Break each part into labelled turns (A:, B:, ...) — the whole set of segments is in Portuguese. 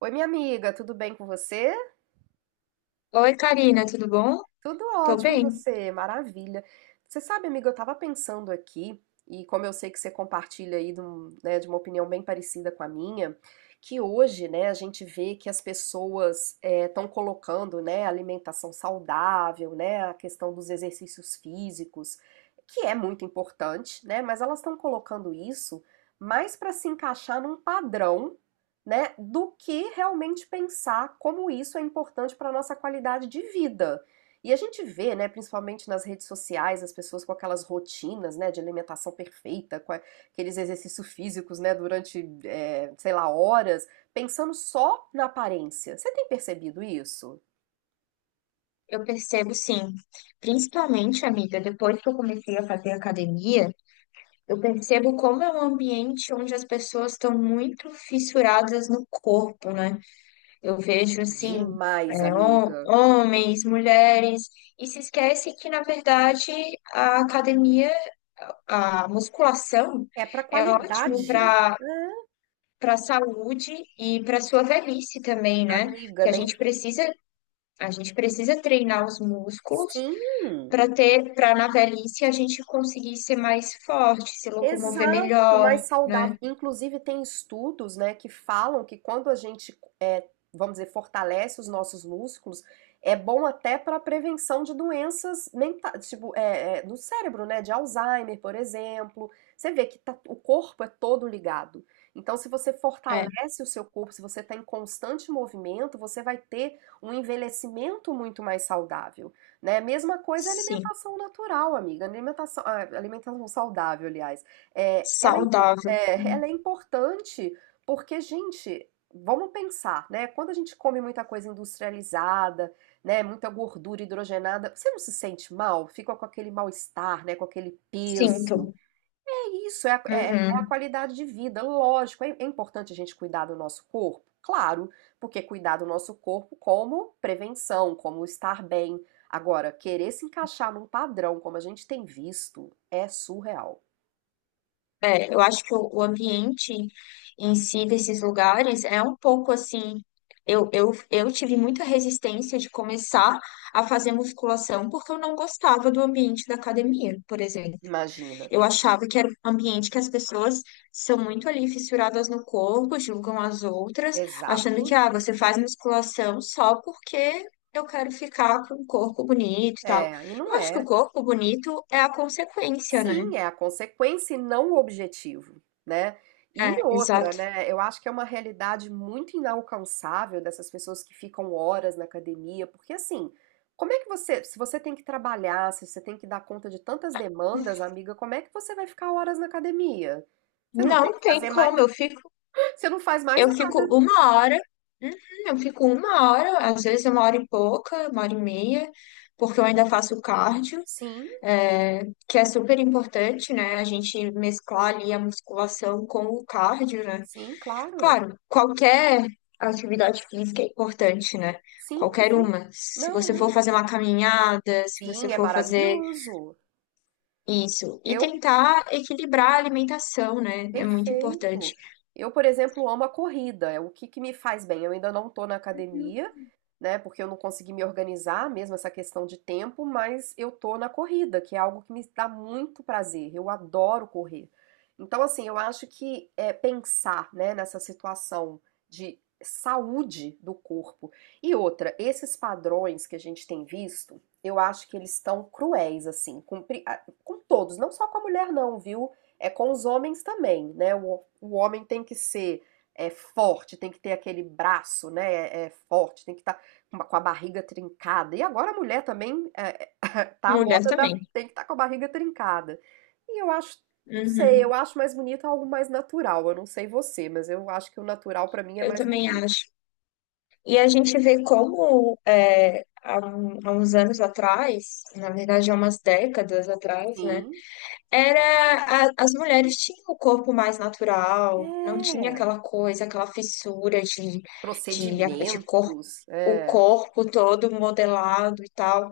A: Oi, minha amiga, tudo bem com você?
B: Oi, Karina, tudo bom?
A: Tudo
B: Tô
A: ótimo, e
B: bem.
A: você? Maravilha. Você sabe, amiga, eu estava pensando aqui, e como eu sei que você compartilha aí né, de uma opinião bem parecida com a minha, que hoje, né, a gente vê que as pessoas estão colocando, né, alimentação saudável, né, a questão dos exercícios físicos, que é muito importante, né, mas elas estão colocando isso mais para se encaixar num padrão, né, do que realmente pensar como isso é importante para a nossa qualidade de vida. E a gente vê, né, principalmente nas redes sociais, as pessoas com aquelas rotinas, né, de alimentação perfeita, com aqueles exercícios físicos, né, durante, sei lá, horas, pensando só na aparência. Você tem percebido isso?
B: Eu percebo sim. Principalmente, amiga, depois que eu comecei a fazer academia, eu percebo como é um ambiente onde as pessoas estão muito fissuradas no corpo, né? Eu vejo assim,
A: Demais, amiga.
B: homens, mulheres, e se esquece que, na verdade, a academia, a musculação
A: É pra
B: é ótimo
A: qualidade.
B: para
A: É,
B: para a saúde e para sua velhice também, né?
A: amiga,
B: que a
A: nem.
B: gente precisa A gente precisa treinar os músculos
A: Sim!
B: para ter, para na velhice a gente conseguir ser mais forte, se locomover
A: Exato,
B: melhor,
A: mais saudável.
B: né?
A: Inclusive, tem estudos, né, que falam que quando a gente, vamos dizer, fortalece os nossos músculos, é bom até para a prevenção de doenças mentais, tipo, no cérebro, né, de Alzheimer, por exemplo. Você vê que o corpo é todo ligado. Então, se você
B: É,
A: fortalece o seu corpo, se você está em constante movimento, você vai ter um envelhecimento muito mais saudável, né? Mesma coisa é
B: sim,
A: alimentação natural, amiga. Ah, alimentação saudável, aliás. É, ela é, impor-
B: saudável.
A: é, ela é importante porque, gente, vamos pensar, né? Quando a gente come muita coisa industrializada, né? Muita gordura hidrogenada, você não se sente mal? Fica com aquele mal-estar, né? Com aquele peso.
B: Sinto.
A: É isso, é a
B: Uhum.
A: qualidade de vida. Lógico, é importante a gente cuidar do nosso corpo. Claro, porque cuidar do nosso corpo como prevenção, como estar bem. Agora, querer se encaixar num padrão como a gente tem visto é surreal.
B: Eu acho que o ambiente em si desses lugares é um pouco assim. Eu tive muita resistência de começar a fazer musculação porque eu não gostava do ambiente da academia, por exemplo.
A: Imagina.
B: Eu achava que era um ambiente que as pessoas são muito ali fissuradas no corpo, julgam as outras, achando que,
A: Exato.
B: ah, você faz musculação só porque eu quero ficar com um corpo bonito e tal.
A: É, e
B: Eu
A: não
B: acho que o
A: é.
B: corpo bonito é a consequência, né?
A: Sim, é a consequência e não o objetivo, né? E
B: É,
A: outra,
B: exato.
A: né? Eu acho que é uma realidade muito inalcançável dessas pessoas que ficam horas na academia, porque assim, como é que você, se você tem que trabalhar, se você tem que dar conta de tantas demandas, amiga, como é que você vai ficar horas na academia? Você não tem
B: Não
A: que
B: tem
A: fazer mais,
B: como,
A: você não faz mais
B: eu fico
A: nada.
B: uma hora, uhum, eu fico uma hora, às vezes uma hora e pouca, uma hora e meia, porque eu ainda faço cardio.
A: Sim,
B: É, que é super importante, né? A gente mesclar ali a musculação com o cardio, né?
A: sim, claro.
B: Claro, qualquer atividade física é importante, né?
A: Sim,
B: Qualquer
A: sim.
B: uma. Se você
A: Não,
B: for
A: é.
B: fazer uma caminhada, se você
A: Sim, é
B: for fazer
A: maravilhoso.
B: isso. E
A: Eu
B: tentar equilibrar a alimentação, né? É muito importante.
A: Perfeito. Eu, por exemplo, amo a corrida. É o que que me faz bem. Eu ainda não estou na academia, né? Porque eu não consegui me organizar mesmo essa questão de tempo, mas eu tô na corrida, que é algo que me dá muito prazer. Eu adoro correr. Então, assim, eu acho que é pensar, né, nessa situação de saúde do corpo. E outra, esses padrões que a gente tem visto, eu acho que eles estão cruéis, assim, com todos, não só com a mulher, não, viu? É com os homens também, né? O homem tem que ser forte, tem que ter aquele braço, né? É forte, tem que estar com a barriga trincada. E agora a mulher também tá a
B: Mulher
A: moda da
B: também.
A: tem que estar com a barriga trincada. E eu acho, não sei, eu
B: Uhum.
A: acho mais bonito algo mais natural. Eu não sei você, mas eu acho que o natural pra mim é
B: Eu
A: mais
B: também
A: bonito.
B: acho. E a gente vê como há uns anos atrás, na verdade há umas décadas atrás, né?
A: Sim,
B: As mulheres tinham o corpo mais natural, não tinha
A: é.
B: aquela coisa, aquela fissura de corpo,
A: Procedimentos,
B: o
A: é.
B: corpo todo modelado e tal.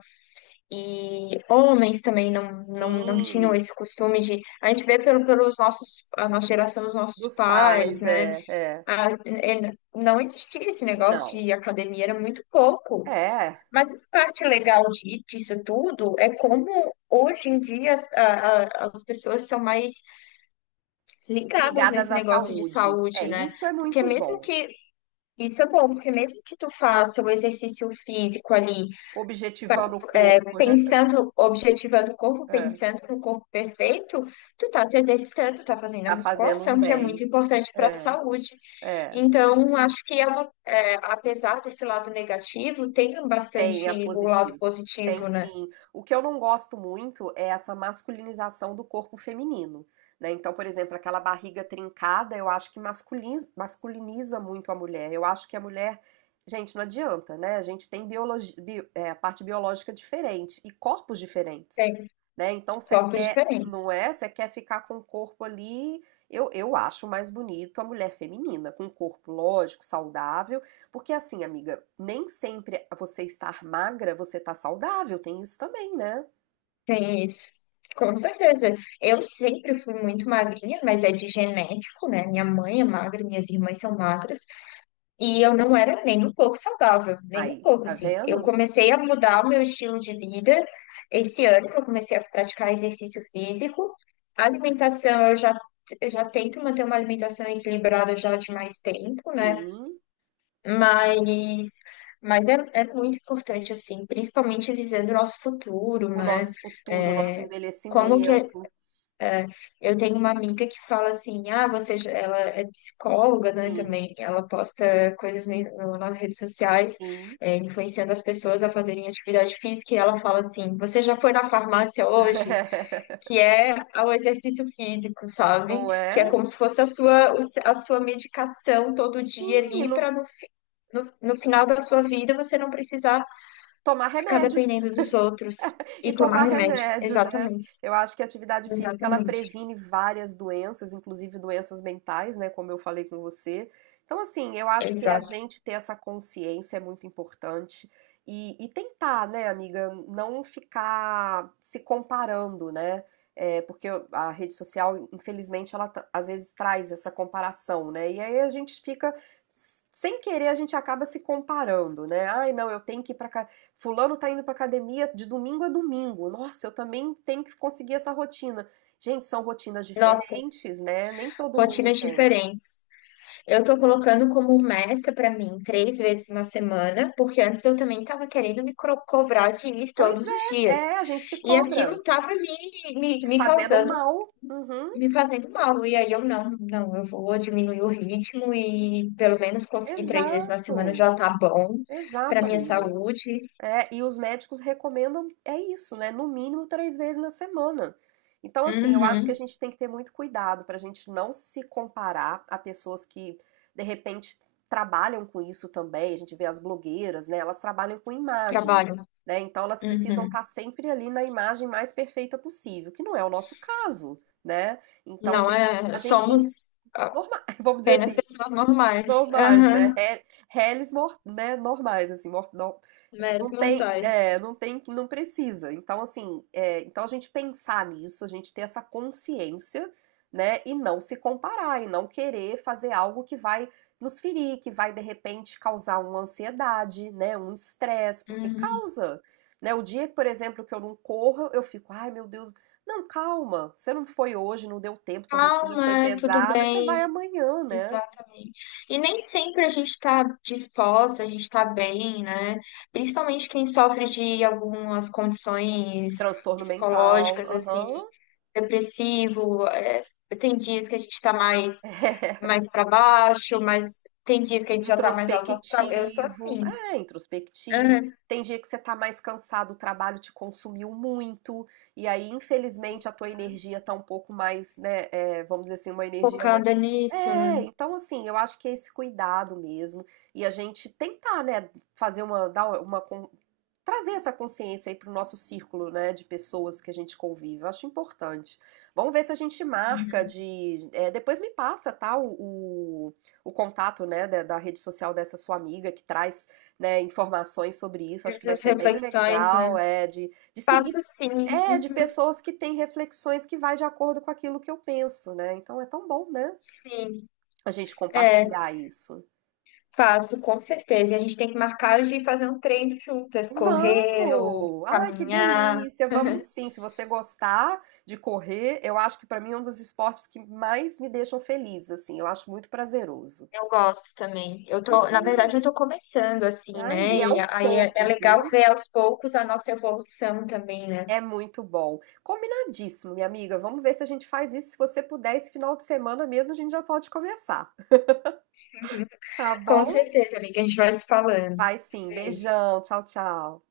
B: E homens também não tinham
A: Sim,
B: esse costume de. A gente vê pelos nossos, a nossa geração, os nossos
A: dos
B: pais,
A: pais,
B: né?
A: é, é.
B: Não existia esse negócio
A: Não.
B: de academia, era muito pouco.
A: É.
B: Mas uma parte legal disso tudo é como hoje em dia as pessoas são mais ligadas
A: Ligadas
B: nesse
A: à
B: negócio de
A: saúde.
B: saúde,
A: É,
B: né?
A: isso é
B: Porque
A: muito
B: mesmo
A: bom.
B: que isso é bom, porque mesmo que tu faça o exercício físico ali, pra-
A: Objetivando o corpo,
B: pensando, objetivando o corpo,
A: é,
B: pensando no corpo perfeito, tu tá se exercitando, tá fazendo a
A: tá fazendo um
B: musculação, que é
A: bem.
B: muito importante para a
A: É,
B: saúde.
A: é.
B: Então, acho que é uma, é, apesar desse lado negativo, tem
A: Tem,
B: bastante
A: é
B: o lado
A: positivo. Tem
B: positivo, né?
A: sim. O que eu não gosto muito é essa masculinização do corpo feminino, né? Então, por exemplo, aquela barriga trincada, eu acho que masculiniza, masculiniza muito a mulher. Eu acho que a mulher, gente, não adianta, né? A gente tem a parte biológica diferente e corpos diferentes,
B: Tem
A: né? Então, você
B: corpos
A: quer, não
B: diferentes.
A: é? Você quer ficar com o corpo ali. Eu acho mais bonito a mulher feminina, com um corpo lógico, saudável porque assim, amiga, nem sempre você estar magra, você tá saudável, tem isso também, né?
B: Tem isso. Com certeza. Eu sempre fui muito magrinha, mas é de genético, né? Minha mãe é magra, minhas irmãs são magras, e eu não era nem um pouco saudável, nem um
A: Aí,
B: pouco,
A: tá
B: assim. Eu
A: vendo?
B: comecei a mudar o meu estilo de vida esse ano que eu comecei a praticar exercício físico. A alimentação, eu já tento manter uma alimentação equilibrada já de mais tempo, né?
A: Sim,
B: Mas, mas é, é muito importante, assim, principalmente visando o nosso futuro,
A: o
B: né?
A: nosso futuro, o nosso
B: É, como que
A: envelhecimento,
B: é, eu tenho uma amiga que fala assim, ah, você, ela é psicóloga, né,
A: sim,
B: também, ela posta coisas nas redes sociais,
A: sim.
B: é, influenciando as pessoas a fazerem atividade física, e ela fala assim, você já foi na farmácia hoje? Que é o exercício físico, sabe?
A: Não
B: Que é
A: é?
B: como se fosse a sua, o se- a sua medicação todo dia
A: Sim, e
B: ali
A: não
B: para no, no final da sua vida você não precisar
A: tomar
B: ficar
A: remédio.
B: dependendo dos outros
A: E
B: e tomar
A: tomar
B: remédio.
A: remédio, né?
B: Exatamente,
A: Eu acho que a atividade física ela
B: exatamente,
A: previne várias doenças, inclusive doenças mentais, né? Como eu falei com você. Então, assim, eu acho que a
B: exato.
A: gente ter essa consciência é muito importante e tentar, né, amiga, não ficar se comparando, né? É, porque a rede social, infelizmente, ela às vezes traz essa comparação, né? E aí a gente fica, sem querer, a gente acaba se comparando, né? Ai, não, eu tenho que ir pra cá. Fulano tá indo pra academia de domingo a domingo. Nossa, eu também tenho que conseguir essa rotina. Gente, são rotinas
B: Nossa,
A: diferentes, né? Nem todo mundo
B: rotinas
A: tem.
B: diferentes. Eu tô colocando como meta pra mim três vezes na semana, porque antes eu também tava querendo me cobrar de ir
A: Pois
B: todos os
A: é,
B: dias.
A: é, a gente se
B: E
A: cobra.
B: aquilo tava
A: Te
B: me
A: fazendo
B: causando.
A: mal. Uhum,
B: Me fazendo mal, e aí eu não, eu vou diminuir o ritmo e pelo menos conseguir três vezes na semana
A: exato.
B: já tá bom para
A: Exato,
B: minha
A: amiga.
B: saúde.
A: É, e os médicos recomendam, é isso, né? No mínimo três vezes na semana. Então, assim, eu acho que a
B: Uhum,
A: gente tem que ter muito cuidado para a gente não se comparar a pessoas que, de repente, trabalham com isso também. A gente vê as blogueiras, né? Elas trabalham com imagem,
B: trabalho.
A: né? Então, elas precisam
B: Uhum.
A: estar sempre ali na imagem mais perfeita possível, que não é o nosso caso, né? Então, a
B: Não
A: gente,
B: é,
A: a gente,
B: somos
A: norma- vamos dizer
B: apenas
A: assim,
B: pessoas normais.
A: normais, né?
B: Aham,
A: Reles, né? Normais, assim, não
B: meros
A: tem,
B: mortais.
A: não tem, não precisa. Então, assim, então a gente pensar nisso, a gente ter essa consciência, né, e não se comparar, e não querer fazer algo que vai nos ferir, que vai de repente causar uma ansiedade, né, um estresse, porque
B: Uhum.
A: causa, né? O dia, por exemplo, que eu não corro, eu fico, ai meu Deus, não, calma, você não foi hoje, não deu tempo, tua rotina foi
B: Calma, é tudo
A: pesada, você vai
B: bem,
A: amanhã, né?
B: exatamente. E nem sempre a gente está disposta, a gente está bem, né? Principalmente quem sofre de algumas condições
A: Transtorno mental,
B: psicológicas, assim,
A: aham.
B: depressivo. É, tem dias que a gente está mais, mais para baixo, mas tem dias que a gente já está mais alto astral. Eu sou
A: Introspectivo,
B: assim.
A: é introspectivo.
B: É,
A: Tem dia que você tá mais cansado, o trabalho te consumiu muito, e aí, infelizmente, a tua energia tá um pouco mais, né? Vamos dizer assim, uma energia mais.
B: focada nisso, né?
A: É, então assim, eu acho que é esse cuidado mesmo. E a gente tentar, né, fazer uma, dar uma, con- trazer essa consciência aí pro nosso círculo, né, de pessoas que a gente convive. Eu acho importante. Vamos ver se a gente marca
B: Uhum.
A: de. Depois me passa, tá? O contato, né, da rede social dessa sua amiga que traz, né, informações sobre isso. Acho que vai
B: Essas
A: ser bem
B: reflexões, né?
A: legal, de seguir,
B: Faço sim,
A: de
B: uhum,
A: pessoas que têm reflexões que vai de acordo com aquilo que eu penso, né? Então é tão bom, né?
B: sim,
A: A gente
B: é,
A: compartilhar isso.
B: faço com certeza. E a gente tem que marcar de fazer um treino juntas, correr ou
A: Vamos! Ai, que
B: caminhar.
A: delícia! Vamos sim. Se você gostar de correr, eu acho que para mim é um dos esportes que mais me deixam feliz, assim. Eu acho muito prazeroso.
B: Eu gosto também. Na
A: Uhum.
B: verdade, eu tô começando assim,
A: Ah,
B: né?
A: e é
B: E
A: aos
B: aí é, é
A: poucos,
B: legal
A: viu?
B: ver aos poucos a nossa evolução também, né?
A: É muito bom. Combinadíssimo, minha amiga. Vamos ver se a gente faz isso. Se você puder, esse final de semana mesmo, a gente já pode começar. Tá
B: Com
A: bom?
B: certeza, amiga, a gente vai se falando.
A: Vai sim.
B: Beijo.
A: Beijão. Tchau, tchau.